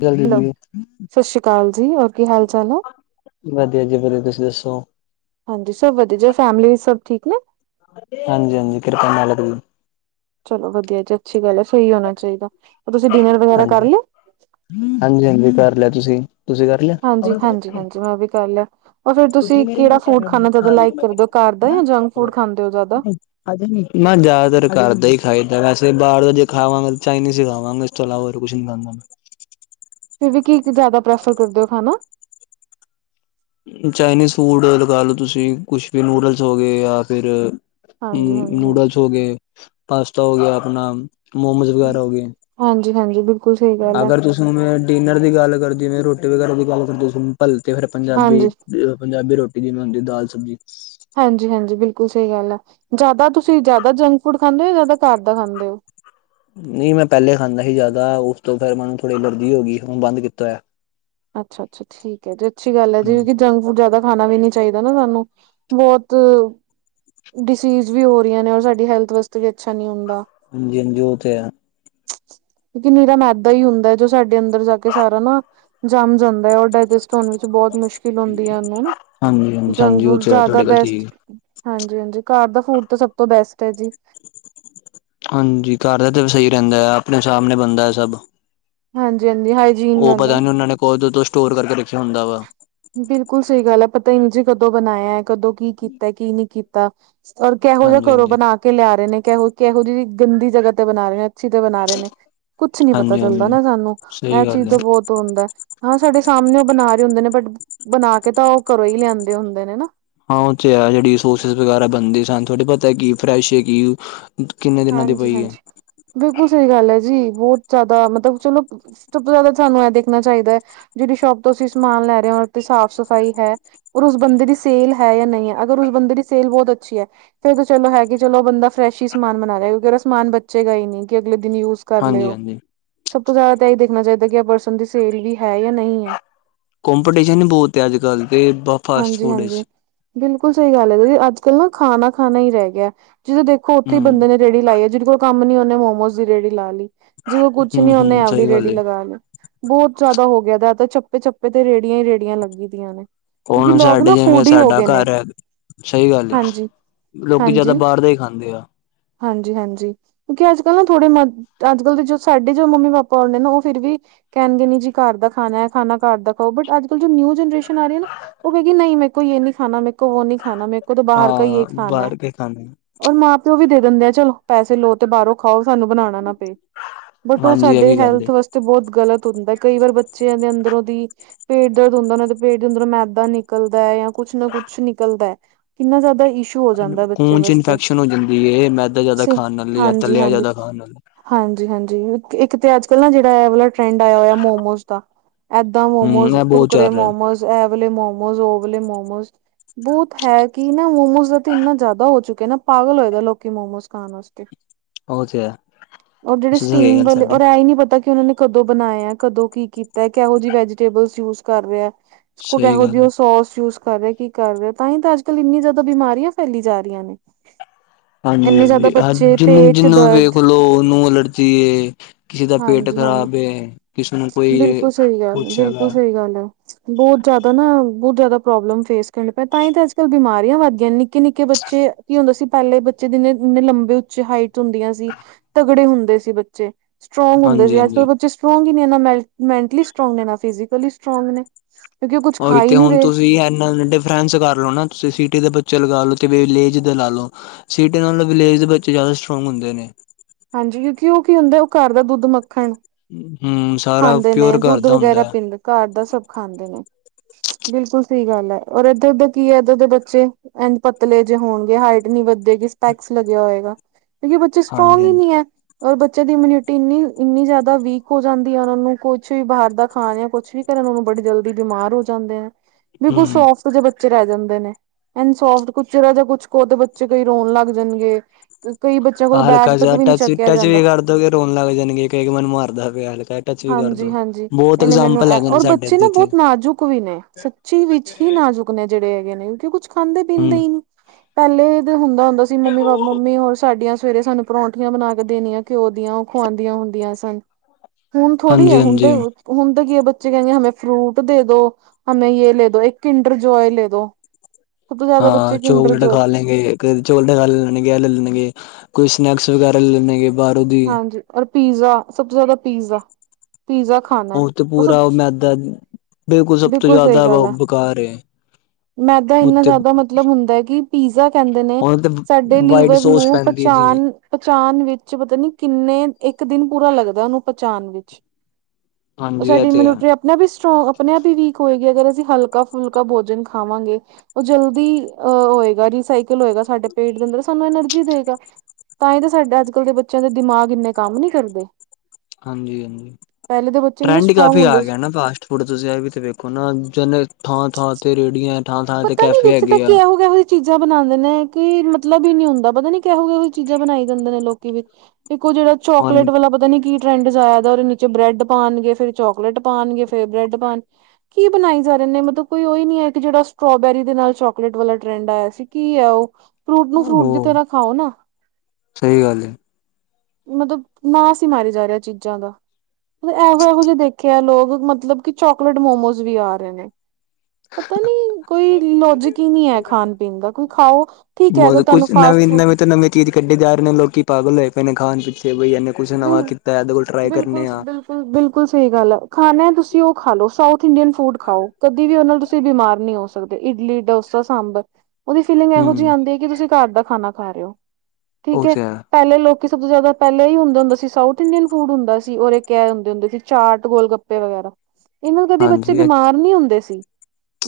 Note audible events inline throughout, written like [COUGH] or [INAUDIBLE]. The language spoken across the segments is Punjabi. ਜਲਦੀ ਹੈਲੋ, ਦੀ ਸਤਿ ਸ੍ਰੀ ਅਕਾਲ ਜੀ, ਹੋਰ ਕੀ ਹਾਲ ਚਾਲ ਹੈ? ਵਧੀਆ ਜੀ, ਹੋਰ ਤੁਸੀਂ ਦੱਸੋ? ਹਾਂਜੀ ਸਭ ਵਧੀਆ, ਫੈਮਿਲੀ ਵੀ ਸਭ ਠੀਕ ਨੇ? ਹਾਂਜੀ ਹਾਂਜੀ, ਕਿਰਪਾ ਮਾਲਕ ਦੀ। ਚਲੋ ਵਧੀਆ ਜੀ, ਅੱਛੀ ਗੱਲ ਹੈ, ਸਹੀ ਹੋਣਾ ਚਾਹੀਦਾ। ਤੁਸੀਂ ਡਿਨਰ ਵਗੈਰਾ ਕਰ ਹਾਂਜੀ ਲਿਆ? ਹਾਂਜੀ ਹਾਂਜੀ, ਕਰ ਲਿਆ, ਤੁਸੀਂ? ਤੁਸੀਂ ਕਰ ਲਿਆ ਹਾਂਜੀ ਹਾਂਜੀ, ਹਾਂਜੀ, ਮੈਂ ਵੀ ਕਰ ਲਿਆ। ਫਿਰ ਤੁਸੀਂ, ਕਿਹੜਾ ਫੂਡ ਖਾਣਾ ਜ਼ਿਆਦਾ ਲਾਈਕ ਕਰਦੇ ਹੋ ਘਰ ਦਾ, ਜਾਂ ਜੰਕ ਫੂਡ ਖਾਂਦੇ ਹੋ ਜ਼ਿਆਦਾ? ਮੈਂ ਜਿਆਦਾਤਰ ਕਰ ਦਾ ਹੀ ਖਾਈਦਾ, ਵੈਸੇ ਬਾਹਰ ਖਾਵਾਂਗੇ, ਚਾਈਨੀਜ਼ ਹੀ ਖਾਵਾਂਗੇ। ਇਸ ਤੋ ਇਲਾਵਾ, ਹੋਰ ਕੁਛ ਨੀ ਖਾਦਾਂ। ਫਿਰ ਵੀ, ਕੀ ਜ਼ਿਆਦਾ ਪ੍ਰੈਫਰ ਕਰਦੇ ਹੋ ਖਾਣਾ? ਚਾਈਨੀਜ਼ ਫੂਡ ਲਗਾ ਲਓ ਤੁਸੀਂ, ਕੁਛ ਵੀ ਨੂਡਲਸ ਹੋ ਗਏ ਜਾਂ ਫਿਰ ਹਮ ਹਾਂਜੀ ਹਾਂਜੀ ਨੂਡਲਸ ਹੋ ਗਏ, ਪਾਸਤਾ ਹੋ ਗਿਆ ਆਪਣਾ, ਮੋਮੋਜ਼ ਵਗੈਰਾ ਹੋ ਗਏ। ਹਾਂਜੀ ਹਾਂਜੀ, ਬਿਲਕੁ ਅਗਰ ਤੁਸੀ ਡਿਨਰ ਦੀ ਗੱਲ ਕਰਦੀ, ਜਿਵੇਂ ਰੋਟੀ ਵਗੈਰਾ ਦੀ ਗੱਲ ਕਰਦੀ ਤੁੂੰ ਭਲਤੇ ਫੇਿਰ ਪੰਜਾਬੀ, ਹਾਂਜੀ ਪੰਜਾਬੀ ਰੋਟੀ ਜਿਵੇਂ ਹੁੰਦੀ ਦਾਲ ਸਬਜ਼ੀ ਹਾਂਜੀ ਹਾਂਜੀ, ਬਿਲਕੁਲ ਸਹੀ ਗੱਲ ਆ। ਜ਼ਿਆਦਾ ਤੁਸੀਂ ਜ਼ਿਆਦਾ, ਜੰਕ ਫੂਡ ਖਾਂਦੇ ਹੋ ਜਾਂ ਜ਼ਿਆਦਾ ਘਰ ਦਾ ਖਾਂਦੇ ਹੋ? ਨਹੀਂ ਮੈਂ ਪਹਿਲੇ ਖਾਂਦਾ ਸੀ ਜ਼ਿਆਦਾ, ਉਸ ਤੋਂ ਫੇਰ ਮੈਨੂੰ ਥੋੜ੍ਹੀ ਐਲਰਜੀ ਹੋ ਗਈ, ਹੁਣ ਬੰਦ ਕੀਤਾ ਹੋਇਆ। ਅੱਛਾ- ਅੱਛਾ ਠੀਕ ਹੈ, ਜੀ ਅਛੀ ਗੱਲ ਹੈ ਜੀ, ਜੰਕ ਫੂਡ ਜ਼ਿਆਦਾ ਖਾਣਾ ਵੀ ਨੀ ਚਾਹੀਦਾ ਨਾ ਸਾਨੂੰ, ਬਹੁਤ ਡਿਸੀਜ਼ ਵੀ ਹੋ ਰਹੀਆਂ ਨੇ, ਸਾਡੀ ਹੈਲਥ ਵਾਸਤੇ ਵੀ ਅੱਛਾ ਨਹੀਂ ਹੁੰਦਾ। ਹਾਂਜੀ ਹਾਂਜੀ, ਉਹ ਤੇ ਆ। ਕਿਉਂਕਿ ਨੀਰਾ ਮੈਦਾ ਹੀ ਹੁੰਦਾ ਹੈ, ਜੋ ਸਾਡੇ ਅੰਦਰ ਜਾ ਕੇ ਸਾਰਾ ਨਾ ਜਮ ਜਾਂਦਾ ਹੈ, ਔਰ ਡਾਇਜੈਸਟ ਹੋਣ ਵਿੱਚ ਬਹੁਤ ਮੁਸ਼ ਮੁਸ਼ਕਿਲ ਹੁੰਦੀ ਏ ਓਨੂੰ ਨਾ ਹਾਂਜੀ ਹਾਂਜੀ ਜੰਕ ਹਾਂਜੀ ਉਹ ਫੂਡ ਤੇ ਹੈ ਜਾਦਾ ਤੁਹਾਡੇ ਗੱਲ ਬੈਸਟ ਠੀਕ ਹਾਂਜੀ ਹਾਂਜੀ ਘਰ ਦਾ ਫੂਡ ਤੇ ਸਬ ਤੋਂ ਬੈਸਟ ਐ ਜੀ। ਹਾਂਜੀ ਘਰ ਦਾ ਤਾ ਸਹੀ ਰੇਂਦਾ ਏ ਅਪਨੇ ਸਾਮਨੇ ਬੰਦਾ ਏ ਸਬ। ਹਾਂਜੀ ਹਾਂਜੀ ਹਾਈ ਓ ਪਤਾ ਨੀ ਓਨਾਂ ਨੇ ਕਦੋ ਤੋਂ ਸਟੋਰ ਕਰਕੇ ਰੱਖਆ ਹੁੰਦਾ ਵਾ। ਬਿਲਕੁਲ ਸਹੀ ਗੱਲ ਐ ਪਤਾ ਈ ਜੀ ਕਦੋਂ ਬਨਾਯਾ ਕਦੋ ਕੀ ਕੀਤਾ ਕੀ ਨੀ ਕੀਤਾ। ਔਰ ਕੇਹੋ ਜਾ ਹਾਂਜੀ ਘਰੋਂ ਹਾਂਜੀ ਬਨਾ ਕੇ ਲਯਾ ਰਹੇ ਨੇ ਕੇਹੋ ਕੇਹੋ ਦੀ ਗੰਦੀ ਜਗਾ ਤੇ ਬਨਾ ਰਹੇ ਨੇ। ਅੱਛੀ ਤੇ ਬਨਾ ਰੇ ਨੇ ਕੁਛ ਨੀ ਪਤਾ ਹਾਂਜੀ ਚੱਲਦਾ ਹਾਂਜੀ ਨਾ ਸਾਨੂੰ ਸਹੀ ਏਹ ਗੱਲ ਚੀਜ਼ ਹੈ ਦਾ ਬੋਤ ਤੋ ਹੁੰਦਾ ਹਾਂ ਸਾਡੇ ਸਾਮਨੇ ਓ ਬਨਾ ਰਹੇ ਹੁੰਦੇ ਨੇ ਬਟ ਬਨਾ ਕੇ ਤੇ ਓ ਘਰੋਂ ਈ ਲਿਆਂਦੇ ਹੁੰਦੇ ਨੇ ਨਾ। ਹਾਂ ਓ ਤੇ ਜੇੜੀ ਸੋਸਿਸ ਵਗੈਰਾ ਬਨਦੀ ਸਾਨੂੰ ਥੋੜੀ ਪਤਾ ਕੀ ਫਰੈਸ਼ ਏ ਕੀ ਕਿੰਨੇ ਦਿਨਾਂ ਦੀ ਹਾਂਜੀ ਪਈ ਹੈ। ਹਾਂਜੀ ਬਿਲਕੁਲ ਸਹੀ ਗੱਲ ਏ ਜੀ ਬੋਤ ਜਾਦਾ ਮਤਲਬ ਚਲੋ ਸਬ ਤੋ ਪੇਲਾ ਤਾ ਸਾਨੂੰ ਏਹ ਦੇਖਨਾ ਚਾਈਦਾ ਜੇੜੀ ਸ਼ੋਪ ਤੋਂ ਅਸੀ ਸਮਾਨ ਲੈ ਰਹੇ ਆ ਓਹਦੇ ਤੇ ਸਾਫ਼ ਸਫ਼ਾਈ ਹੈ। ਔਰ ਉਸ ਬੰਦੇ ਦੀ ਸੇਲ ਹੈ ਯਾ ਨਹੀ ਏ ਅਗਰ ਉਸ ਬੰਦੇ ਦੀ ਸੇਲ ਬੋਤ ਅੱਛੀ ਐ ਫੇਰ ਤਾਂ ਚਲੋ ਹੈ ਕੀ ਚਲੋ ਬੰਦਾ ਫਰੈਸ਼ ਈ ਸਮਾਨ ਨਾਲੇ ਸਮਾਨ ਬਚੇਗਾ ਈ ਨੀ ਕੀ ਅਗਲੇ ਦਿਨ ਯੂਜ਼ ਕਰ ਲੇ ਹਾਂਜੀ ਓ। ਹਾਂਜੀ ਸਬ ਤੋ ਜਾਦਾ ਤਾ ਏਹੀ ਦੇਖਨਾ ਚਾਈਦਾ ਕਿ ਏਹ ਪਰਸਨ ਦੀ ਸੇਲ ਵੀ ਹੈ ਯਾ ਨਹੀਂ ਹੈ। ਕੋਮਪੀਟੀਸ਼ਨ ਹੀ ਬੋਤ ਏ ਅੱਜ ਕੱਲ ਦੇ ਬ ਫਾਸਟ ਹਾਂਜੀ ਫੂਡ ਹਾਂਜੀ ਵਿੱਚ। ਬਿਲਕੁਲ ਸਹੀ ਗੱਲ ਏ ਜੀ ਅੱਜ ਕੱਲ ਨਾ ਖਾਨਾ ਖਾਨਾ ਹੀ ਰੇ ਗਆ ਜਿੱਦੋਂ ਦੇਖੋ ਓਥੇ ਹੀ ਹਮ ਬੰਦੇ ਨੇ ਰੇੜੀ ਲਾਈਏ ਜੀਦੇ ਕੋਲ ਕੰਮੀ ਓਨੇ ਮੋਮੋਜ਼ ਦੀ ਰੇੜੀ ਲਾ ਲੀ ਜੀਦੇ ਕੁਛ ਹਮ ਨੀ ਏ ਓਨੇ ਹਮ ਸਹੀ ਆਵਦੀ ਗੱਲ ਰੇੜੀ ਏ ਲਗਾ ਲੀ। ਬੋਤ ਜਾਦਾ ਹੋ ਗਿਆ ਦਾ ਏ ਚੱਪੇ ਚੱਪੇ ਤੇ ਰੇੜੀਆਂ ਈ ਰੇੜੀਆਂ ਲੱਗੀ ਦੀਆ ਨੇ। ਕਿਉਂਕਿ ਹੋਨ ਲੋਕ ਸਾਡੇ ਨਾ ਜਿਵੇਂ ਫੂਡੀ ਹੋ ਸਾਡਾ ਗਏ ਨੇ ਘਰ ਏ ਸਹੀ ਗੱਲ ਐ। ਹਾਂਜੀ ਲੋਕੀ ਜਾਦਾ ਹਾਂਜੀ ਬਾਰ ਦਾ ਈ ਖਾਂਦੇ ਆ। ਹਾਂਜੀ ਹਾਂਜੀ। ਕਉਕਿ ਅੱਜ ਕੱਲ ਨਾ ਥੋੜੇ ਮ ਅੱਜ ਕੱਲ ਜੋ ਸਾਡੇ ਜੋ ਮੰਮੀ ਪਾਪਾ ਨੇ ਨਾ ਓ ਫਿਰ ਵੀ ਕੇਂਗੇ ਨੀ ਜੀ ਘਰ ਦਾ ਖਾਨਾ ਏ ਖਾਨਾ ਘਰ ਦਾ ਖਾਓ ਬਟ ਅੱਜ ਕੱਲ ਜੋ ਨਿਊ ਜਨਰੇਸ਼ਨ [UNINTELLIGIBLE] ਓ ਕੇ ਗੀ ਨੀ ਮੇ ਕੋ ਯੇ ਨੀ ਖਾਨਾ ਮੇਕੋ ਵੋ ਨੀ ਖਾਨਾ ਮੈ ਕੋ ਤੋ ਬਾਹਾਰ ਕਾ ਯੇ ਹਾਂ ਖਾਨਾ ਐ ਬਾਹਰ ਕੇ ਖਾਂਦੇ ਔਰ ਮਾਂ ਪਿਓ ਵੀ ਦੇ ਦਿੰਦੇ ਆ ਚਲੋ ਪੈਸੇ ਲੋ ਤੇ ਬਾਰੋਂ ਖਾਓ ਸਾਨੂੰ ਬਣਾਣਾ ਨਾ ਪਏ ਬਟ ਓ ਹਾਂਜੀ ਇਹ ਸਾਡੇ ਵੀ ਗੱਲ ਹੈਲਥ ਏ ਵਸਤ ਤੇ ਬੋਤ ਗਲਤ ਹੁੰਦਾ ਕਈ ਵਾਰ ਬੱਚਿਆਂ ਦੇ ਅੰਦਰੋ ਦੀ ਪੇਟ ਦਰਦ ਹੁੰਦਾ ਓਨਾਂ ਤੇ ਪੇਟ ਦੇ ਅੰਦਰੋ ਮੈਦਾ ਨਿਕਲਦਾ ਏ ਯਾ ਕੁੱਛ ਨਾ ਕੁੱਛ ਨਿਕਲਦਾ ਐ। ਕਿੰਨਾ ਜਾਦਾ ਇਸ਼ੂ ਖੂਨ ਚ ਵਾਸਤੇ ਇਨਫੈਕਸ਼ਨ ਹੋ ਜਾਂਦੀ ਏ ਮੈਦਾ ਜਿਆਦਾ ਖਾਨ ਨਾਲ ਯਾ ਹਾਂਜੀ ਤਲਆ ਹਾਂਜੀ ਜਾਦਾ ਖਾਨ ਨਾਲ। ਹਾਂਜੀ ਹਾਂਜੀ ਇੱਕ ਤੇ ਅੱਜ ਕੱਲ ਨਾ ਜੇੜਾ ਏਹ ਵਾਲਾ ਟਰੈਂਡ ਆਯਾ ਹੋਆ ਮੋਮੋਜ਼ ਦਾ ਏਦਾ ਹਮ ਮੋਮੋਸ ਇਹ ਬਹੁਤ ਕੁਰਕਰੇ ਚੱਲ ਰਿਹਾ ਮੋਮੋਜ਼। ਐ ਵਲੇ ਮੋਮੋਸ ਓ ਵਲੇ ਮੋਮੋਜ਼ ਬੋਤ ਹੈ। ਕੀ ਨਾ ਮੋਮੋਸ ਦਾ ਤੇ ਇੰਨਾ ਜਾਦਾ ਹੋ ਚੁੱਕਆ ਨਾ ਪਾਗਲ ਹੋਏ ਦੇ ਲੋਕੀ ਮੋਮੋਸ ਖਾਨ ਵਸਤੇ। ਉਹ ਤੇ ਹੈ ਓ ਜੇੜੇ ਸਹੀ ਸਟੀਮ ਗੱਲ ਵਲੇ ਸਾਡੀ ਔਰ ਐ ਈ ਨੀ ਪਤਾ ਕੀ ਓਨਾ ਨੇ ਕਦੋ ਬਨਾਏ ਆ ਕਦੋ ਕੀ ਕੀਤਾ ਏ ਕੇਹੋ ਜੀ ਵੈਜੀਟੇਬਲਸ ਯੂਜ਼ ਕਰ ਰਿਆ ਐ। ਕੋ ਸਹੀ ਕੇਹੋ ਜੀ ਗੱਲ ਓ ਹੈ। ਸੋਸ ਯੂਜ਼ ਕਰ ਰਿਆ ਕੀ ਕਰ ਰਿਆ ਤਾ ਹੀ ਤਾ ਅੱਜ ਕਲ ਇੰਨੀ ਜਾਦਾ ਬਿਮਾਰੀਆ ਫੈਲੀ ਜਾ ਰਿਆ ਨੇ। ਹਾਂਜੀ ਇੰਨੇ ਹਾਂਜੀ ਜ਼ਿਆਦਾ ਬੱਚੇ ਜਿਨੂੰ ਪੇਟ ਚ ਜਿਨੂੰ ਦਰਦ ਵੇਖ ਲੋ ਓਨੂੰ ਐਲਰਜੀ ਏ। ਕਿਸੇ ਦਾ ਪੇਟ ਹਾਂਜੀ ਹਾਂਜੀ ਖਰਾਬ ਏ ਕਿਸੇ ਨੂੰ ਕੋਈ ਏ ਕੁਛ ਹੈਗਾ। ਬੋਤ ਜਾਦਾ ਨਾ ਬੋਤ ਜਾਦਾ ਪ੍ਰੋਬਲਮ ਫੇਸ ਕਰਨੀ ਪਏ ਤਾਂਹੀ ਤੇ ਅੱਜ ਕੱਲ ਬਿਮਾਰੀਆਂ ਵੱਧ ਗਿਆ ਨੇਿੱਕੇ ਨਿੱਕੇ ਬੱਚੇ ਕੀ ਹੁੰਦਾ ਸੀ ਪੇਲੇ ਬੱਚੇ ਜਿਨੇ ਇੰਨੇ ਲੰਬੇ ਉੱਚੇ ਹਾਈਟ ਹੁੰਦੀਆਂ ਸੀ ਤਗੜੇ ਹੁੰਦੇ ਸੀ ਬੱਚ ਬੱਚੇ ਸਟਰੋਂਗ ਹੁੰਦੇ ਹਾਂਜੀ ਸੀ ਅੱਜ ਕਲ ਹਾਂਜੀ ਬੱਚੇ ਸਟਰੋਂਗ ਈ ਨੇ ਏ ਨੇ ਮੈਂ ਮੈਂਟਰੋਂਗ ਨੇ ਨਾ ਫਿਜੀਕਲੀ ਸਟਰੋਂਗ ਨੇ। ਕਿਉਂਕਿ ਉਹ ਕੁੱਝ ਉਹੀ ਖਾ ਤੇ ਹੀ ਨਹੀਂ ਹੁਣ ਰਹੇ ਤੁਸੀ, ਇੰਨਾ ਨਡੇ ਫਰੈਂਸ ਕਰਲੋ ਨਾ ਤੁਸੀਂ, ਸਿਟੀ ਦੇ ਬੱਚੇ ਲਗਾਲੋ ਤੇ ਵਿਲੇਜ ਦੇ ਲਾਲੋ। ਸਿਟੀ ਨਾਲੋ ਤੇ ਵਿਲੇਜ ਦੇ ਬੱਚੇ, ਜ਼ਿਆਦਾ ਸਟਰੋਂਗ ਹੁੰਦੇ ਨੇ। ਹਾਂਜੀ, ਕਿਉਂਕਿ ਉਹ ਕੀ ਹੁੰਦਾ ਉਹ ਘਰ ਦਾ ਦੁੱਧ, ਮੱਖਣ ਹੂੰ ਖਾਂਦੇ ਨੇ, ਦੁੱਧ ਵਗੈਰਾ ਪੀਂਦੇ, ਘਰ ਦਾ ਸਭ ਖਾਂਦੇ ਨੇ। ਬਿਲਕੁਲ ਸਹੀ ਗੱਲ ਐ, ਔਰ ਇਧਰ ਦੇ ਕੀ ਐ, ਏਧਰ ਦੇ ਬੱਚੇ ਐਂਜ ਪਤਲੇ ਜੇ ਹੋਣਗੇ, ਹਾਈਟ ਨੀ ਵੱਧੇਗੀ ਸਪੈਕਸ ਲੱਗਿਆ ਹੋਏਗਾ। ਕਿਉਂਕਿ ਬੱਚੇ ਹਾਂਜੀ ਸਟਰੋਂਗ ਹੀ ਨੀ ਹਾਂਜੀ ਐ, ਔਰ ਬੱਚੇ ਦੀ ਇਮਿਊਨਿਟੀ ਇੰਨੀ, ਇੰਨੀ ਜ਼ਿਆਦਾ ਵੀਕ ਹੋ ਜਾਂਦੀ ਆ ਉਹਨਾਂ ਨੂੰ, ਕੁਛ ਵੀ ਬਾਹਰ ਦਾ ਖਾਣ ਯਾ ਕੁਛ ਵੀ ਕਰਨ ਉਹ ਨੂੰ ਬੜੀ ਜਲਦੀ ਬਿਮਾਰ ਹੋ ਜਾਂਦੇ ਆ। ਬਿਲਕੁਲ ਹਮ ਸੌਫ ਜੇ ਬੱਚੇ ਰਹਿ ਜਾਂਦੇ ਨੇ, ਸੋਫਟ ਕੁਚ ਜਰਾ ਜਾ ਕੁਛ ਕੋ ਤੇ ਬੱਚੇ ਕਈ ਰੋਣ ਲੱਗ ਜਾਣਗੇ। ਕਈ ਬੱਚਿਆਂ ਕੋਲ ਬੈਗ ਹਲਕਾ ਤੱਕ ਜਿਹਾ ਵੀ ਨੀਂ ਟੱਚ ਚੱਕਿਆ ਟੱਚ ਜਾਂਦਾ। [INAUDIBLE] ਰੋਣ ਲੱਗ ਜਾਣਗੇ ਕਹਿਗੇ ਮੈਨੂੰ ਮਾਰਦਾ ਪਿਆ, ਹਲੇ ਕਹਿ ਹਾਂਜੀ-ਹਾਂਜੀ, ਇਹਨੇ ਮੈਨੂੰ ਐ, ਨੇ ਔਰ ਸਾਡੇ ਬੱਚੇ ਨਾ ਇੱਥੇ ਤੇ ਬਹੁਤ ਨਾਜੁਕ ਵੀ ਨੇ, ਸੱ ਚੀ ਵਿੱਚ ਹੀ ਨਾਜੁਕ ਨੇ ਜਿਹੜੇ ਹੈਗੇ ਨੇ, ਕਿਉਂਕਿ ਕੁਛ ਖਾਂਦੇ-ਪੀਂਦੇ ਹਮ ਹੀ ਨੀਂ। ਪਹਿਲੇ ਤੇ ਹੁੰਦਾ ਹੁੰਦਾ ਸੀ, ਮੰਮੀ ਬਾ, ਮੰਮੀ ਔਰ ਸਾਡੀਆਂ ਸਵੇਰੇ ਸਾਨੂੰ ਪਰੌਂਠੀਆਂ ਬਣਾਕੇ ਦੇਣੀਆਂ ਘਿਓ ਦੀਆਂ, ਉਹ ਖੁਵਾਉਂਦੀਆਂ ਹੁੰਦੀਆਂ ਸਨ, ਹੁਣ ਥੋੜੀ ਹੈ ਹਾਂਜੀ ਹੁਣ ਤੇ ਹਾਂਜੀ ਹੁਣ ਤਾਂ ਕੀ ਹੈ ਬੱਚੇ [INAUDIBLE] ਸਭ ਤੋਂ ਜ਼ਿਆਦਾ ਹਾਂ, ਬੱਚੇ ਕਿੰਡਰ ਚੋਕਲੇਟ ਜੋਏ ਖਾ ਲੇ [UNINTELLIGIBLE] ਚੋਲਡ ਵਗੇਰਾ ਲੈਲਣੇ ਗੇ, ਆ ਲੈਲਣ ਗੇ, ਕੋਈ ਸਨੈਕਸ ਵਗੈਰਾ ਲੈਲਣਗੇ। ਹਾਂਜੀ, ਔਰ ਪੀਜ਼ਾ, ਸਭ ਤੋਂ ਜ਼ਿਆਦਾ ਪੀਜ਼ਾ। ਓਹ ਤੇ ਪੂਰਾ ਮੈਦਾ, ਬਿਲਕੁਲ ਸਭ ਤੋਂ ਸਹੀ ਜ਼ਿਆਦਾ ਗੱਲ ਹੈ ਬ-ਬ-ਬਕਾਰ ਏ। ਮੈਦਾ ਇੰਨਾ ਉਤੇ ਜ਼ਿਆਦਾ ਮਤਲਬ ਹੁੰਦਾ ਹੈ, ਕਿ ਪੀਜ਼ਾ ਕਹਿੰਦੇ ਨੇ, ਉਹਨ ਤੇ ਸਾਡੇ ਵਾਈਟ ਲੀਵਰ ਸੋਸ ਨੂੰ ਪੈਂਦੀ ਹੈ ਜਿਵੇਂ ਪਚਾਨ ਪਚਾਨ ਵਿੱਚ ਪਤਾ ਨੀ ਕਿੰਨੇ, ਇੱਕ ਦਿਨ ਪੂਰਾ ਲੱਗਦਾ ਉਹਨੂੰ ਪਚਾਨ ਵਿੱਚ। ਉਹ ਹਾਂਜੀ ਇਹ ਸਾਡੀ ਤੇ ਹੈ ਇਮਿਨਿਊਟਰੀ ਅੱਪ ਮੈਂ ਵੀ ਸਟਰੋਂਗ ਆਪਣੇ-ਆਪ ਈ ਵੀਕ ਹੋਏਗੀ, ਅਗਰ ਅਸੀ ਹਲਕਾ-ਫੁਲਕਾ ਭੋਜਨ ਖਾਵਾਂਗੇ। ਉਹ ਜਲਦੀ ਅਹ ਹੋਏਗਾ ਰੀਸਾਈਕਲ ਹੋਏਗਾ, ਸਾਡੇ ਪੇਟ ਦੇ ਅੰਦਰ ਸਾਨੂੰ ਐਨਰਜੀ ਦੇਗਾ। ਤਾਂ ਹੀ ਤਾਂ ਸਾਡੇ ਅੱਜ-ਕੱਲ ਦੇ ਬੱਚਿਆਂ ਦੇ ਦਿਮਾਗ ਇੰਨੇ ਕੰਮ ਨੀਂ ਕਰਦੇ। ਹਾਂਜੀ-ਹਾਂਜੀ, ਪਹਿਲੇ ਦੇ ਬੱਚੇ ਇੰਨੇ ਟਰੈਂਡ ਸਟਰੋਂਗ ਕਾਫੀ ਹੁੰਦੇ ਸੀ ਆਗਿਆ ਨਾ [UNINTELLIGIBLE] ਥੋੜਾ ਤੁਸੀਂ ਐ ਵੀ ਤੇ ਵੇਖੋ ਨਾ, ਜਨੇ ਥਾਂ-ਥਾਂ ਤੇ ਰੇਹੜੀਆਂ ਥਾਂ ਥਾਂ ਤੇ ਪਤਾ ਨੀ ਕੈਫੇ ਵਿੱਚ ਤਾਂ ਹੈਗੇ ਆ ਕਿ ਹੋਗਿਆ ਹੋਈ ਚੀਜ਼ਾਂ ਬਣਾਂਦੇ ਨੇ, ਕਿ ਮਤਲਬ ਹੀ ਨੀ ਹੁੰਦਾ ਪਤਾ ਨੀ ਕਿਹੋ-ਕਿਹੋ ਚੀਜ਼ਾਂ ਬਣਾਈ ਜਾਂਦੇ ਨੇ ਲੋਕੀ ਵੀ। ਇੱਕ ਉਹ ਜਿਹੜਾ ਹੁਣ ਚੋਕਲੇਟ ਵਾਲਾ, ਪਤਾ ਨੀ ਕੀ? ਟਰੈਂਡ ਜਾ ਆਇਆ ਦਾ, ਉਹਦੇ ਨੀਚੇ ਬ੍ਰੈਡ ਪਾਣਗੇ, ਫੇਰ ਚੋਕਲੇਟ ਪਾਣਗੇ, ਫੇਰ ਬਰੈਡ ਪਾਣ ਕੀ ਬਣਾਈ ਜਾ ਰਹੇ ਨੇ, ਮਤਲਬ ਕੋਈ ਓਹੀ ਨੀ ਹੈ ਕਿ ਜਿਹੜਾ ਸਟ੍ਰੋਬੇਰੀ ਦੇ ਨਾਲ ਚੋਕਲੇਟ ਵਾਲਾ ਟਰੈਂਡ ਆਇਆ ਸੀ, ਕੀ ਹੈ ਉਹ? ਫਰੂਟ ਨੂੰ ਫਰੂਟ ਦੀ ਉਹ ਤਰ੍ਹਾਂ ਖਾਓ ਨਾ। ਸਹੀ ਗੱਲ ਏ। ਮਤਲਬ, ਨਾਸ ਹੀ ਮਾਰੀ ਜਾ ਰਿਆ ਚੀਜ਼ਾ ਦਾ। ਐਹੋ-ਐਹੋ ਜਿਹੇ ਦੇਖੇ ਆ ਲੋਕ, ਮਤਲਬ ਕਿ ਚੋਕਲੇਟ ਮੋਮੋਜ਼ ਵੀ ਆ ਰਹੇ ਨੇ। ਪਤਾ ਨੀ, ਕੋਈ ਲੌਜਿਕ ਹੀ ਨਹੀ ਐ, ਖਾਣ-ਪੀਣ ਦਾ ਕੋਈ ਖਾਓ। ਠੀਕ ਹੈ ਅਗਰ ਮਤਲਬ, ਤੁਹਾਨੂੰ ਕੁਛ ਫਾਸਟ ਨਵੇ, ਫੂਡ ਨਵੇ ਤੋਂ ਨਵੇਂ ਚੀਜ਼ ਕੱਢੀ ਜਾ ਰਹੇ ਨੇ ਲੋਕੀ ਪਾਗਲ ਹੋਏ ਪਏ ਨੇ ਖਾਣ ਪਿੱਛੇ, ਬਈ ਇਹਨੇ ਕੁਛ ਬਿਲ ਨਵਾਂ ਕੀਤਾ ਇਹਦੇ ਕੋਲ ਟ੍ਰਾਈ ਬਿਲਕੁਲ ਕਰਨੇ ਆ। ਬਿਲਕੁਲ ਬਿਲਕੁਲ ਸਹੀ ਗੱਲ ਆ, ਖਾਣਾ ਐ ਤੁਸੀਂ ਉਹ ਖਾਲੋ ਸਾਊਥ ਇੰਡੀਅਨ ਫੂਡ ਖਾਓ, ਕਦੀ ਵੀ ਉਹ ਨਾਲ ਤੁਸੀਂ ਬਿਮਾਰ ਨ ਹੋ ਸ ਸਕਦੇ ਇਡਲੀ, ਡੋਸਾ, ਸਾਂਬਰ ਉਹਦੀ ਫੀਲਿੰਗ ਹੂੰ ਇਹੋ ਜਿਹੀ ਆਉਂਦੀ ਹੈ ਕਿ ਤੁਸੀਂ ਘਰ ਦਾ ਖਾਣਾ ਖਾ ਰਹੇ ਹੋ, ਠੀਕ ਉਹ ਹੈ। ਤੇ ਪਹਿਲੇ ਲੋਕ ਕੀ ਸਭ ਤੋਂ ਜ਼ਿਆਦਾ ਪਹਿਲਾਂ ਹੀ ਹੁੰਦ ਹੁੰਦਾ ਸੀ ਸਾਊਥ ਇੰਡੀਅਨ ਫੂਡ ਹੁੰਦਾ ਸੀ। ਔਰ ਇੱਕ ਇਹ ਹੁੰਦੇ ਹੁੰਦੇ ਸੀ। ਚਾਟ, ਗੋਲ -ਗੱਪੇ ਵਗੈਰਾ ਇਹ ਨਾਲ ਕਦੀ ਬੱਚੇ ਹਾਂਜੀ ਬਿਮਾਰ ਨਹੀਂ ਹੁੰਦੇ ਸੀ।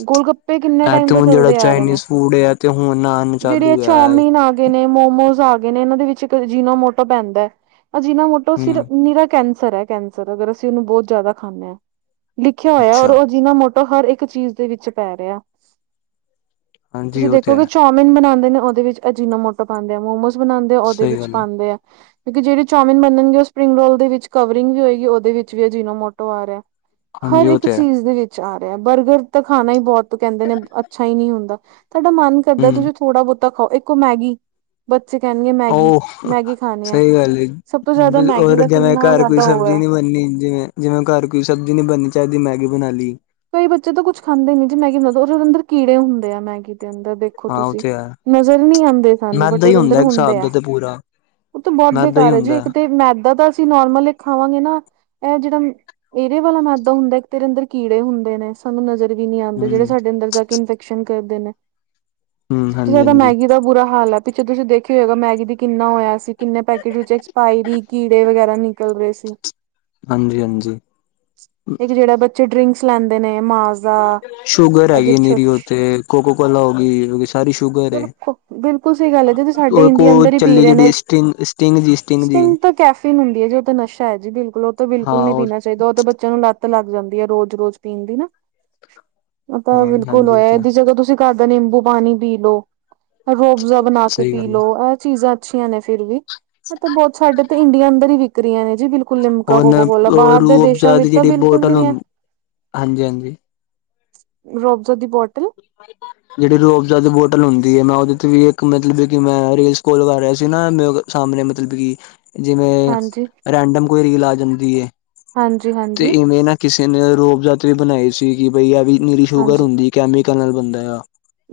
ਗੋਲ -ਗੱਪੇ ਕਿੰਨੇ ਇਹ ਟਾਈਮ ਤੇ ਤੋਂ ਹੁਣ ਜਿਹੜਾ ਚਲਦੇ ਆ ਰਹੇ ਨੇ, ਚਾਈਨੀਜ਼ ਫੂਡ ਹੈ ਤੇ ਹੁਣ ਆਣ ਜਿਹੜੀ ਆ ਚਾਲੂ ਹੈ ਚਾਉਮੀਅਨ ਆ ਗੇ ਨੇ, ਮੋਮੋਸ ਆ ਗਏ ਨੇ ਇਹਨਾਂ ਦੇ ਵਿੱਚ ਇੱਕ ਅਜੀ਼ਨੋ ਮੋਟੋ ਪੈਂਦੈ ਅਜੀ਼ਨਾ ਮੋਟੋ ਸੀਰ ਹੂੰ ਨੀਰਾ ਕੈਂਸਰ ਹੈ, ਕੈਂਸਰ ਅਗਰ ਅਸੀਂ ਇਹਨੂੰ ਬਹੁਤ ਜ਼ਿਆਦਾ ਖਾਂਦੇ ਹਾਂ। ਲਿਖਿਆ ਹੋਇਆ ਔਰ ਅੱਛਾ ਆਜੀ਼ਨਾ ਮੋਟੋ ਹਰ ਇੱਕ ਚੀਜ਼ ਦੇ ਵਿੱਚ ਪੈ ਰਿਹਾ। ਹਾਂਜੀ ਤੁਸੀਂ ਉਹ ਤੇ ਦੇਖੋਗੇ ਹੈ ਚਾਊਮਿਨ ਬਣਾਉਂਦੇ ਨੇ ਉਹਦੇ ਵਿੱਚ ਅਜੀਨਾ ਮੋਟੋ ਪਾੰਦੇ ਆ ਮੋਮੋਸ ਬਣਾਉਦੇ ਆ ਉਹਦੇ ਸਹੀ ਵਿੱਚ ਗੱਲ ਹੈ ਪਾਉਂਦੇ ਆ ਕਿਉਂਕਿ ਜਿਹੜੇ ਚਾਊਮਿਨ ਬਣਨਣਗੇ ਉਹ ਸਪਰਿੰਗ ਰੋਲ ਦੇ ਵਿੱਚ ਕਵਰਿੰਗ ਵੀ ਹੋਏਗੀ ਉਹਦੇ ਵਿੱਚ ਵੀ ਅਜੀਨੋਮੋਟੋ ਆ ਰਿਆ। ਹਰ ਹਾਂਜੀ ਉਹ ਇੱਕ ਤੇ ਹੈ ਚੀਜ਼ ਦੇ ਵਿੱ ਚ ਆ ਰਿਹਾ ਬਰਗਰ ਤਾਂ ਖਾਣਾ ਹੀ ਬਹੁਤ ਕਹਿੰਦੇ ਨੇ ਅੱਛਾ ਹੀ ਨਹੀਂ ਹੁੰਦਾ ਤੁਹਾਡਾ ਮਨ ਕਰਦਾ ਹੂੰ ਤੁਸੀਂ ਥੋੜਾ ਬੋਹੁਤਾ ਖਾਓ ਇੱਕ ਔ ਮੈਗੀ ਬੱਚੇ ਕਹਿਣਗੇ ਮੈਗੀ, ਉਹ ਮੈਗੀ ਖਾਣੀ ਐ [UNINTELLIGIBLE] ਸਭ ਤੋਂ ਜ਼ਿਆਦਾ ਮੈਗੀ ਦਾ ਕਿੰਨਾ ਜ਼ਿਆਦਾ ਔਹ ਹੈ ਬਨੀ ਜਿਵੇਂ, ਜਿਵੇਂ ਘਰ ਕੋਈ ਸਬਜ਼ੀ ਨਹੀਂ ਬਣਨੀ ਚਾਹੀਦੀ ਮੈਗੀ ਬਣਾ ਲੀ ਕਈ ਬੱਚੇ ਤਾਂ ਕੁੱਝ ਖਾਂਦੇ ਨੀ ਜੀ ਮੈਗੀ ਉਹ ਅੰਦਰ ਕੀੜੇ ਹੁੰਦੇ ਆ ਮੈਗੀ ਦੇ ਅੰਦਰ ਦੇਖ ਦੇਖੋ ਹਾਂ ਉਹ ਤੁਸੀਂ ਤੇ ਹੈ ਨਜ਼ਰ ਨਹੀਂ ਆੰਦੇ ਸਾਨੂੰ ਬਟ ਮੈਦਾ ਹੀ ਉਹਦੇ ਅੰਦਰ ਹੁੰਦਾ ਇੱਕ ਹੁੰਦੇ ਹਿਸਾਬ ਆ। ਦਾ ਤੇ ਪੂਰਾ ਉਹ ਤਾਂ ਬਹੁਤ ਮੈਦਾ ਹੀ ਬੇਕਾਰ ਹੈ ਜੀ ਹੁੰਦਾ ਇੱਕ ਤੇ ਮੈਦਾ ਤਾਂ ਅਸੀਂ ਨੋਰਮਲ ਖਾਵਾਂਗੇ ਨਾ ਇਹ ਜਿਹੜਾ ਏਰੇ ਵਾਲਾ ਮੈਦਾ ਹੁੰਦਾ ਇੱਕ ਤੇਰੇ ਅੰਦਰ ਕੀੜ ਕਿੜੇ ਹੁੰਦੇ ਨੇ ਸਾਨੂੰ ਨਜ਼ਰ ਵੀ ਨੀ ਆਉਂਦੇ, ਜਿਹੜੇ ਹੂੰ ਸਾਡੇ ਅੰਦਰ ਜਾ ਕੇ ਇਨਫੈਕਸ਼ਨ ਕਰਦੇ ਨੇ। ਹੂੰ ਸਭ ਤੋਂ ਹਾਂਜੀ ਜ਼ਿਆਦਾ ਹਾਂਜੀ ਮੈਗੀ ਦਾ ਬੁਰਾ ਹਾਲ ਏ। ਪਿੱਛੇ ਤੁਸੀਂ ਦੇਖਿਆ ਹੋਏਗਾ, ਮੈਗੀ ਦੀ ਕਿੰਨਾ ਹੋਇਆ ਸੀ ਕਿੰਨੇ ਪੈਕੇਟ ਵਿੱਚ ਐਕਸਪਾਇਰੀ ਕੀੜੇ ਵਗੈਰਾ ਨਿਕਲ ਰਹੇ ਸੀ। ਹਾਂਜੀ ਹਾਂਜੀ ਇੱਕ ਜਿਹੜਾ ਬੱਚੇ ਡਰਿੰਕਸ ਲੈਂਦੇ ਨੇ ਮਾਜਾ ਸ਼ੂਗਰ ਹੈਗੀ ਨੀਰੀ ਔਹ ਤੇ, ਕੋਕੋ ਕੋਲਾ ਹੋ ਗਈ ਸਾਰੀ ਸ਼ੂਗਰ ਏ। ਚਲੋ ਬਿਲਕੁਲ ਸਹੀ ਗੱਲ ਹੈ ਜਦ ਸਾਡੇ ਉਹ ਕੋ ਇੰਡੀਆ ਅੰਦਰ ਹੀ ਪੀ ਚੱਲੀ ਜਿਹੜੀ ਸਟਿੰਗ, ਸਟਿੰਗ ਜੀ, ਸਟਿੰਗ ਜੀ। ਕੈਫੇਨ ਹੁੰਦੀ ਹੈ, ਜੇ ਓਹ ਤੇ ਨਸ਼ਾ ਹੈ ਜੀ ਬਿਲਕੁਲ ਉਹ ਤਾਂ ਹਾਂ ਉਹ ਬਿਲਕੁਲੀਣਾ ਚਾਹੀਦਾ ਓਹ ਤੇ ਬੱਚਿਆਂ ਨੂੰ ਲੱਤ ਲੱਗ ਜਾਂਦੀ ਹੈ, ਰੋਜ਼, ਰੋਜ਼ ਪੀਣ ਦੀ ਨਾ ਉਹ ਤਾਂ ਹਾਂ ਬਿਲਕੁਲ ਹਾਂਜੀ ਉਹ ਹੋਇਆ ਇਹ ਤਾਂ ਜਗਾ ਤੁਸੀਂ ਘਰ ਦਾ ਨਿੰਬੂ ਪਾਣੀ ਪੀ ਲੋਓ, ਰੋਬਜ਼ਾ ਬਣਾ ਕੇ ਸਹੀ ਪੀ ਗੱਲ ਹੈ ਲੋਓ ਇਹ ਚੀਜ਼ਾਂ ਅੱਛੀਆਂ ਨੇ ਫਿਰ ਵੀ ਮਤਲਬ ਬਹੁਤ ਸਾਡੇ ਤੇ ਇੰਡੀਆ ਅੰਦਰ ਹੀ ਵਿਕਰੀਆਂ ਨੇ ਜੀ ਬਿਲਕੁਲ ਲਿਮਕਾ, ਹੁਣ ਕੋਕਾ ਕੋਲ ਬਾਹਰ ਦੇਸ਼ਾਂ ਰੂਹਅਫਜ਼ਾ ਵਿੱਚ ਦੀ ਤਾਂ ਜਿਹੜੀ ਬਿਲਕੁਲ ਵੀ ਬੋਟਲ ਨੀ ਹੈ। ਹੁੰਦੀ ਹਾਂਜੀ, ਹਾਂਜੀ। ਰੋਬਜ਼ਾ ਦੀ ਬੋਟਲ ਪਾਣੀ ਪਾ ਜਿਹੜੀ ਰੋਬਜ਼ਾ ਦੀ ਬੋਟਲ ਹੁੰਦੀ ਹੈ ਮੈਂ ਉਹਦੇ ਤੇ ਵੀ ਇੱਕ ਮਤਲਬ ਕਿ ਮੈਂ ਰੇਲਸ ਕੋਲਗਾ ਰਿਹਾ ਸੀ ਨਾ ਮ ਸਾਹਮਣੇ ਮਤਲਬ ਕਿ ਜਿਵੇਂ ਹਾਂਜੀ ਰੈਂਡਮ ਕੋਈ ਰੀਲ ਆ ਜਾਂਦੀ ਏ ਹਾਂਜੀ, ਹਾਂਜੀ। ਤੇ ਇਵੇਂ ਨਾ ਕਿਸੇ ਨੇ ਰੋਬਜਾ਼ ਤੇ ਵੀ ਬਣਾਈ ਸੀ ਕਿ ਬਈ ਆ ਵੀ ਨੀਰੀ ਸ਼ੂਗਰ ਹਾਂਜੀ ਹੁੰਦੀ ਕੈਮੀਕਲ ਨਾਲ ਬੰਦਾ ਆ,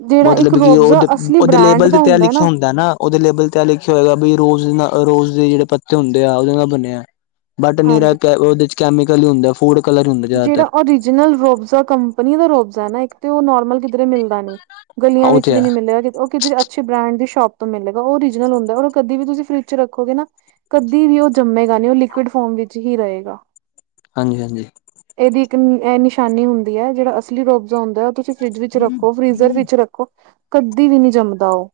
ਜਿਹੜਾ ਇੱਕ ਮਤਲਬ ਕਿ ਰੋਬਜ਼ਾ ਔਹਤੇ ਅਸਲੀ ਔਹਦੇ ਬ੍ਰਾਂਡ ਲੇਬਲ ਦਾ ਤੇ ਤੇ ਐ ਲਿਖਿਆ ਹੁੰਦਾ ਨਾ ਉਹਦੇ ਲੇਬਲ ਤੇ ਆ ਲਿਖਿਆ ਹੋਏਗਾ ਬਈ ਰੋਜ਼ ਨਾਲ ਰੋਜ਼ ਦੇ ਜਿਹੜੇ ਪੱਤੇ ਹੁੰਦੇ ਆ ਉਹਦੇ ਨਾਲ ਬਣਯੈ। ਬਟ ਨੀਰਾ ਹਾਂਜੀ ਕੈ ਉਹਦੇ ਚ ਕੈਮੀਕਲ ਹੀ ਹੁੰਦੈ ਫੂਡ ਕਲਰ ਹੀ ਹੁੰਦਾ ਜਿਹੜਾ ਜ਼ਿਆਦਾਤਰ ਔਰੀਜਨਲ ਰੋਬਜ਼ਾ ਕੰਪਨੀ ਦਾ ਰੋਬਜ਼ਾ ਨਾ ਇੱਕ ਤੇ ਉਹ ਨੋਰਮਲ ਕਿਧਰੇ ਮਿਲਦਾ ਨਹੀਂ। ਗਲੀਆਂ ਉਹ ਵਿੱਚ ਤੇ ਵੀ ਹੈ ਨੀ ਮਿਲਿਯਾ ਜੇ ਔ ਕਿਧਰੇ ਅਛ ਅੱਛੇ ਬ੍ਰਾਂਡ ਦੀ ਸ਼ੋਪ ਤੋ ਮਿਲੇਗਾ ਓਹ ਓਰੀਜਲ ਹੁੰਦਾ ਉਹਨੂੰ ਕਦੇ ਵੀ ਤੁਸੀ ਫਰਿਜ ਚ ਰੱਖੋਗੇ ਨਾ ਕਦੀ ਵੀ ਉਹ ਜੰਮੇਗਾ ਨੀ ਓਹ ਲਿਕੁਿਡ ਫੋਮ ਵਿੱਚ ਹੀ ਰਹੇਗਾ। ਹਾਂਜੀ-ਹਾਂਜੀ। ਇਹਦੀ ਇੱਕ ਐਹ ਨਿਸ਼ਾਨੀ ਹੁੰਦੀ ਐ ਜਿਹੜਾ ਅਸਲੀ ਰੋਬਜ਼ਾ ਹੁੰਦਾ ਓਹ ਤੁਸੀਂ ਫਰਿੱਜ ਵਿੱਚ ਰੱਖੋ ਫਰੀਜ਼ਰ ਵਿੱਚ ਰੱਖੋ ਕਦੀ ਵੀ ਨੀ ਜੰਮਦਾ ਓਹ।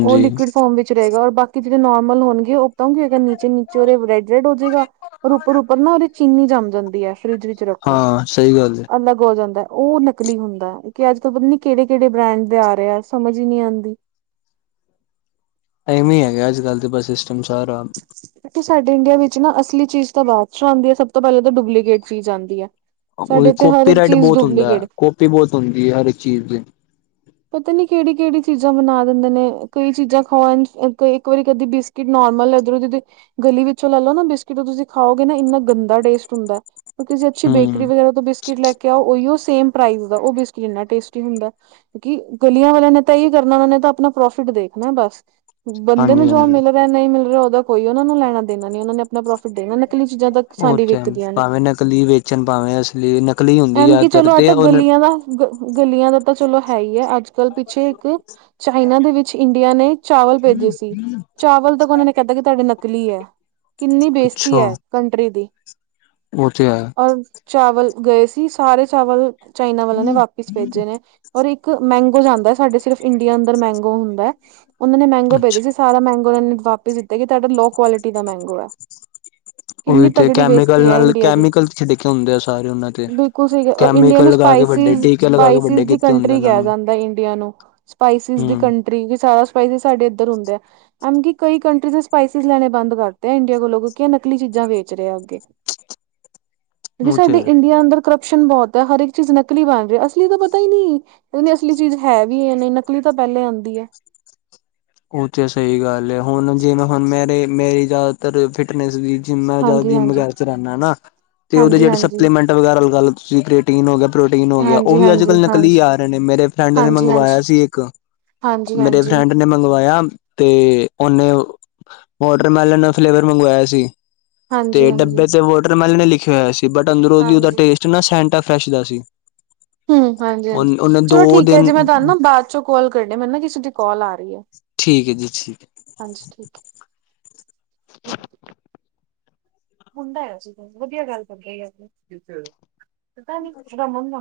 ਓਹ ਲਿਕੁਿਡ ਫੋਰਮ ਵਿਚ ਰਹੇਗਾ ਔਰ ਬਾਕੀ ਜਿਹੜੇ ਨੋਰਮਲ ਹੋਣਗੇ ਓਹ [UNINTELLIGIBLE] ਨੀਚੇ-ਨੀਚੇ ਰੈ ਡ ਹੋ ਜੇਗਾ ਉੱਪਰ-ਉੱਪਰ ਨਾ ਓਹਦੇ ਚੀਨੀ ਜੰਮ ਜਾਂਦੀ ਐ। ਫਰਿੱਜ ਵਿੱਚ ਰੱਖੋ ਹਾਂ ਸਹੀ ਗੱਲ ਹੈ ਅਲੱਗ ਹੋ ਜਾਂਦਾ ਓਹ ਨ ਨਕਲੀ ਹੁੰਦਾ ਅੱਜ-ਕਲ ਪਤਾ ਨੀ ਕਿਹੜੇ-ਕਿਹੜੇ ਬ੍ਰੈਂਡ ਦੇ ਆ ਰਹਾ ਆ ਸਮਝ ਹੀ ਨੀ ਆਂਦੀ। ਐਵੀ ਹੈਗਾ ਅੱਜ-ਕੱਲ ਤੇ ਬਸ ਸਿਸਟਮ ਸਾਰਾ। ਕਿਉਂਕਿ ਸਾਡੇ ਇੰਡੀਆ ਵਿੱਚ ਨਾ ਅਸਲੀ ਚੀਜ਼ ਤਾਂ ਬਾਅ ਚੋਂ ਆਂਦੀ ਐ ਸਭ ਤੋਂ ਪਹਿਲਾਂ ਤਾਂ ਡੁਪਲੀਗੇਟ ਚੀਜ਼ ਆਂਦੀ ਐ। ਓਹੀ ਕੋਪੀ ਰਾਈਡ ਬਹੁਤ ਹੁੰਦੈ ਕੋਪੀ ਬਹੁਤ ਹੁੰਦੀ ਐ ਹਰ ਇੱਕ ਚੀਜ਼ ਦੀ। ਪਤਾ ਨੀ ਕਿਹੜੀ-ਕਿਹੜੀ ਚੀਜ਼ਾਂ ਬਣਾ ਦਿੰਦੇ ਨੇ, ਕਈ ਚੀਜ਼ਾਂ ਖਾਣ ਅ ਤੇ ਇੱਕ ਵਾਰੀ ਕਦੀ ਬਿਸ ਬਿਸਕਿਟ ਨੋਰਮਲ ਏਧਰੋਂ ਕਿਤੇ ਗਲੀ ਵਿੱਚੋਂ ਲੈ ਲੋ ਨਾ ਬਿਸਕਿਟ ਤੁਸੀਂ ਖਾਓਗੇ ਨਾ ਐਨਾ ਗੰਦਾ ਟੇਸਟ ਹੁੰਦਾ। ਕਿਸੇ ਅੱਛੀ ਬੇਕਰੀ ਹਮ ਵਗੈਰਾ ਤੋਂ ਬਿਸ ਬਿਸਕਿਟ ਲੈ ਕੇ ਆਓ ਉਹੀਓ ਸੇਮ ਪ੍ਰਾਈਜ਼ ਦਾ ਉਹ ਬਿਸਕਿਟ ਐਨਾ ਟੇਸਟੀ ਹੁੰਦਾ। ਕਿਉਂਕਿ ਗਲੀਆਂ ਵਾਲਿਆਂ ਨੇ ਤਾਂ ਇਹੀ ਕਰਨਾ ਉਹਨਾਂ ਨੇ ਤਾਂ ਆਪਣਾ ਪ੍ਰੋਫਿਟ ਦੇਖਣਾ ਬਸ। ਬੰਦੇ ਨੂੰ ਹਾਂਜੀ ਜੋ ਹਾਂਜੀ ਮਿਲ ਲੈ ਨ‌ਈ ਮਿਲ ਰਿਹਾ ਉਹਦਾ ਕੋਈ ਉਹਨਾਂ ਨੂੰ ਲੈਣਾ ਦੇਣਾ ਨੀ ਉਹਨਾਂ ਨੇ ਆ ਆਪਣਾ ਪ੍ਰੋਫਿਟ ਦੇ ਨਾ ਨਕਲੀ ਚੀਜ਼ਾਂ ਤਾ ਉਹ ਸਾਡੀ ਤੇ ਹੈ ਵਿਕਦੀਆਂ ਨੇ। ਭਾਵੇਂ ਨਕਲੀ ਵੇਚਣ ਭਾਵੇਂ ਅਸਲੀ ਨਕਲੀ ਹੁੰਦੀ ਐਮੇ ਕਿ ਜ਼ਿਆਦਾਤਰ ਚਲੋ ਤੇ [UNINTELLIGIBLE] ਉਹ ਗਲੀਆਂ ਦਾ ਗ ਗਲੀਆਂ ਦਾ ਤਾਂ ਚਲੋ ਹੈ ਹੀ ਐ ਅੱਜ ਪਿਛੇ ਇੱਕ ਚਾਈਨਾ ਦੇ ਵਿੱਚ ਇੰਡੀਆ ਨੇ ਚਾਵਲ ਭੇਜੇ ਸੀ। ਚਾਵਲ ਤੱਕ ਉਹਨਾਂ ਨੇ ਕਹਿਤਾ ਕਿ ਤੁਹਾਡੇ ਨਕਲੀ ਐ ਕਿੰਨੀ ਬੇਜ਼ਤੀ ਐ ਕੰਟਰੀ ਦੀ। ਓਹ ਤੇ ਹੈ। ਔਰ ਚਾਵਲ ਗਏ ਸੀ, ਸਾਰੇ ਚਾਵਲ ਚਾਈਨਾ ਵਾਲਿਆਂ ਨੇ ਵਾਪਿਸ ਭੇਜੇ ਨੇ। ਔਰ ਇੱਕ ਮੈਂਗੋ ਜਾਂਦਾ ਸਾਡੇ ਸਿਰਫ਼ ਇੰਡੀਆ ਅੰਦਰ ਮੈਂਗੋ ਹੁੰਦਾ, ਉਨ੍ਹਾਂ ਨੇ ਮੈਂਗੋ ਭੇਜੇ ਅੱਛਾ ਸੀ। ਸਾਰਾ ਮੈਂਗੋ ਇਹਨਾਂ ਵਾਪਿਸ ਦਿੱਤੇ ਕਿ ਤਾਡਾ ਲੋਅ ਕੁਆਲਿਟੀ ਦਾ ਮੈਂਗੋ ਐ। ਕਿੰਨੀ ਉਹੀ ਤੇ ਤੱਗੜੀ ਕੈਮੀਕਲ ਬੇਜ਼ਤੀ ਐ ਨਾਲ ਇੰਡੀਆ ਦੀ। ਕੈਮੀਕਲ ਛਿੜਕੇ ਹੁੰਦੇ ਆ ਸਾਰੇ ਉਹਨਾਂ ਤੇ। ਬਿਲਕੁਲ ਸਹੀ ਔਰ ਇੰਡੀਆ ਕੈਮੀਕਲ ਨੂੰ ਲਗਾ ਕੇ ਵੱਡੇ ਸਪਾਈਸਸ ਟੀਕੇ ਲਗਾ ਕੇ ਸਪਾਈਸਸ ਵੱਡੇ ਦੀ ਕੀਤੇ ਹੁੰਦੇ ਕੰਟਰੀ ਇਹਨਾਂ ਕਿਹਾ ਨੂੰ ਜਾਂਦਾ ਇੰਡੀਆ ਨੂੰ ਸਪਾਈਸਸ ਦੀ ਹੂੰ ਕੰਟਰੀ, ਬੀ ਸਾਰਾ ਸਪਾਈਸਸ ਸਾਡੇ ਏਧਰ ਹੁੰਦਾ। ਐਮੇ ਕੀ ਕਈ ਕੰਟਰੀਜ ਨੇ ਸਪਾਈਸਸ ਲੈਣੇ ਬੰਦ ਕਰਤੇ ਆ ਇੰਡੀਆ ਕੋਲੋਂ ਕਿਉਂਕਿ ਇਹ ਨਕਲੀ ਚੀਜ਼ਾਂ ਵੇਚ ਰਹੇ ਆ ਅੱਗੇ। ਜੀ ਉਹ ਤੇ ਸਾਡੇ ਹੈ। ਇੰਡੀਆ ਅੰਦਰ ਕਰੰਪਸ਼ਨ ਬਹੁਤ ਐ ਹਰ ਇਕ ਚੀਜ਼ ਨਕਲੀ ਬਣ ਰਹੀ, ਅਸਲੀ ਤਾਂ ਪਤਾ ਈ ਨੀ। ਕਹਿੰਦੇ ਅਸਲੀ ਚੀਜ਼ ਹੈ ਵੀ ਯਾ ਨ‌ਈ, ਨਕਲੀ ਤਾਂ ਪਹਿਲੇ ਆਂਦੀ ਏ‌। ਓਹ ਤੇ ਸਹੀ ਗੱਲ ਏ, ਹੁਣ ਜਿਵੇਂ ਹੁਣ ਮੇਰੇ ਮੇਰੀ ਜਾ ਤਰ ਫਿਟਨੈਸ ਵੀ ਜਿੰਨਾ ਹਾਂਜੀ ਜ਼ਿਆਦੀ ਹਾਂਜੀ ਮੋਬਾਇਲ ਚਲਾਣਾ ਨਾ ਤੇ ਉਹਦੇ ਹਾਂਜੀ ਜਿਹੜੇ ਹਾਂਜੀ ਸਪਲੀਮੈਂਟ ਵਗੈਰਾ ਲਾ ਲ‌ਓ ਤੁਸੀਂ ਪ ਪ੍ਰੋਟੀਨ ਹੋ ਗਿਆ, ਪ੍ਰੋਟੀਨ ਹੋ ਗਿਆ ਉਹ ਹਾਂਜੀ ਵੀ ਹਾਂਜੀ ਅੱਜ-ਕੱਲ ਨਕਲੀ ਆ ਰਹੇ ਨੇ। ਮੇਰੇ ਫਰੈਂਡ ਨੇ ਮੰਗਵਾਇਆ ਸੀ ਇੱਕ। ਮੇਰੇ ਹਾਂਜੀ-ਹਾਂਜੀ। ਫਰੈਂਡ ਨੇ ਮੰਗਵਾਇਆ ਤੇ ਓਹਨੇ ਓ ਵੋਟਰਮੈਲਨ ਫਲੇਵਰ ਮੰਗਵਾਇਆ ਸੀ। ਹਾਂਜੀ ਤੇ ਹਾਂਜੀ ਡੱਬੇ ਤੇ ਵੋਟਰਮੈਲਨ ਹੀ ਲਿਖਿਆ ਹੋਇਆ ਸੀ ਬਟ ਅੰਦਰੋਂ ਦੀ ਉਹਦਾ ਹਾਂਜੀ ਟੇਸਟ ਨਾ ਸੈਂਟਾ-ਫਰੈਸ਼ ਦਾ ਸੀ। ਹੂੰ ਹਾਂਜੀ-ਹਾਂਜੀ ਉਹਨੇ ਚਲੋ ਦੋ ਠੀਕ ਐ ਦਿਨ ਜੀ। ਮੈਂ ਤੁਹਾਨੂੰ ਨਾ ਬਾਅ ਚੋਂ ਕਾਲ ਕਰਦੀ ਆ ਮੈਨੂੰ ਨਾ ਕਿਸੇ ਦੀ ਕਾਲ ਆ ਰਹੀ ਐ। ਠੀਕ ਐ ਜੀ ਠੀਕ। ਹਾਂਜੀ ਠੀਕੈ। [INAUDIBLE] ਮੁੰਡਾ ਆਇਆ ਸੀ ਕੋਈ, ਵਧੀਆ ਗੱਲ ਕਰਕੇ ਗਿਆ ਸੀ। ਕਿੱਥੇ? ਪਤਾ ਨਹੀ ਕਹਿੰਦਾ [INAUDIBLE]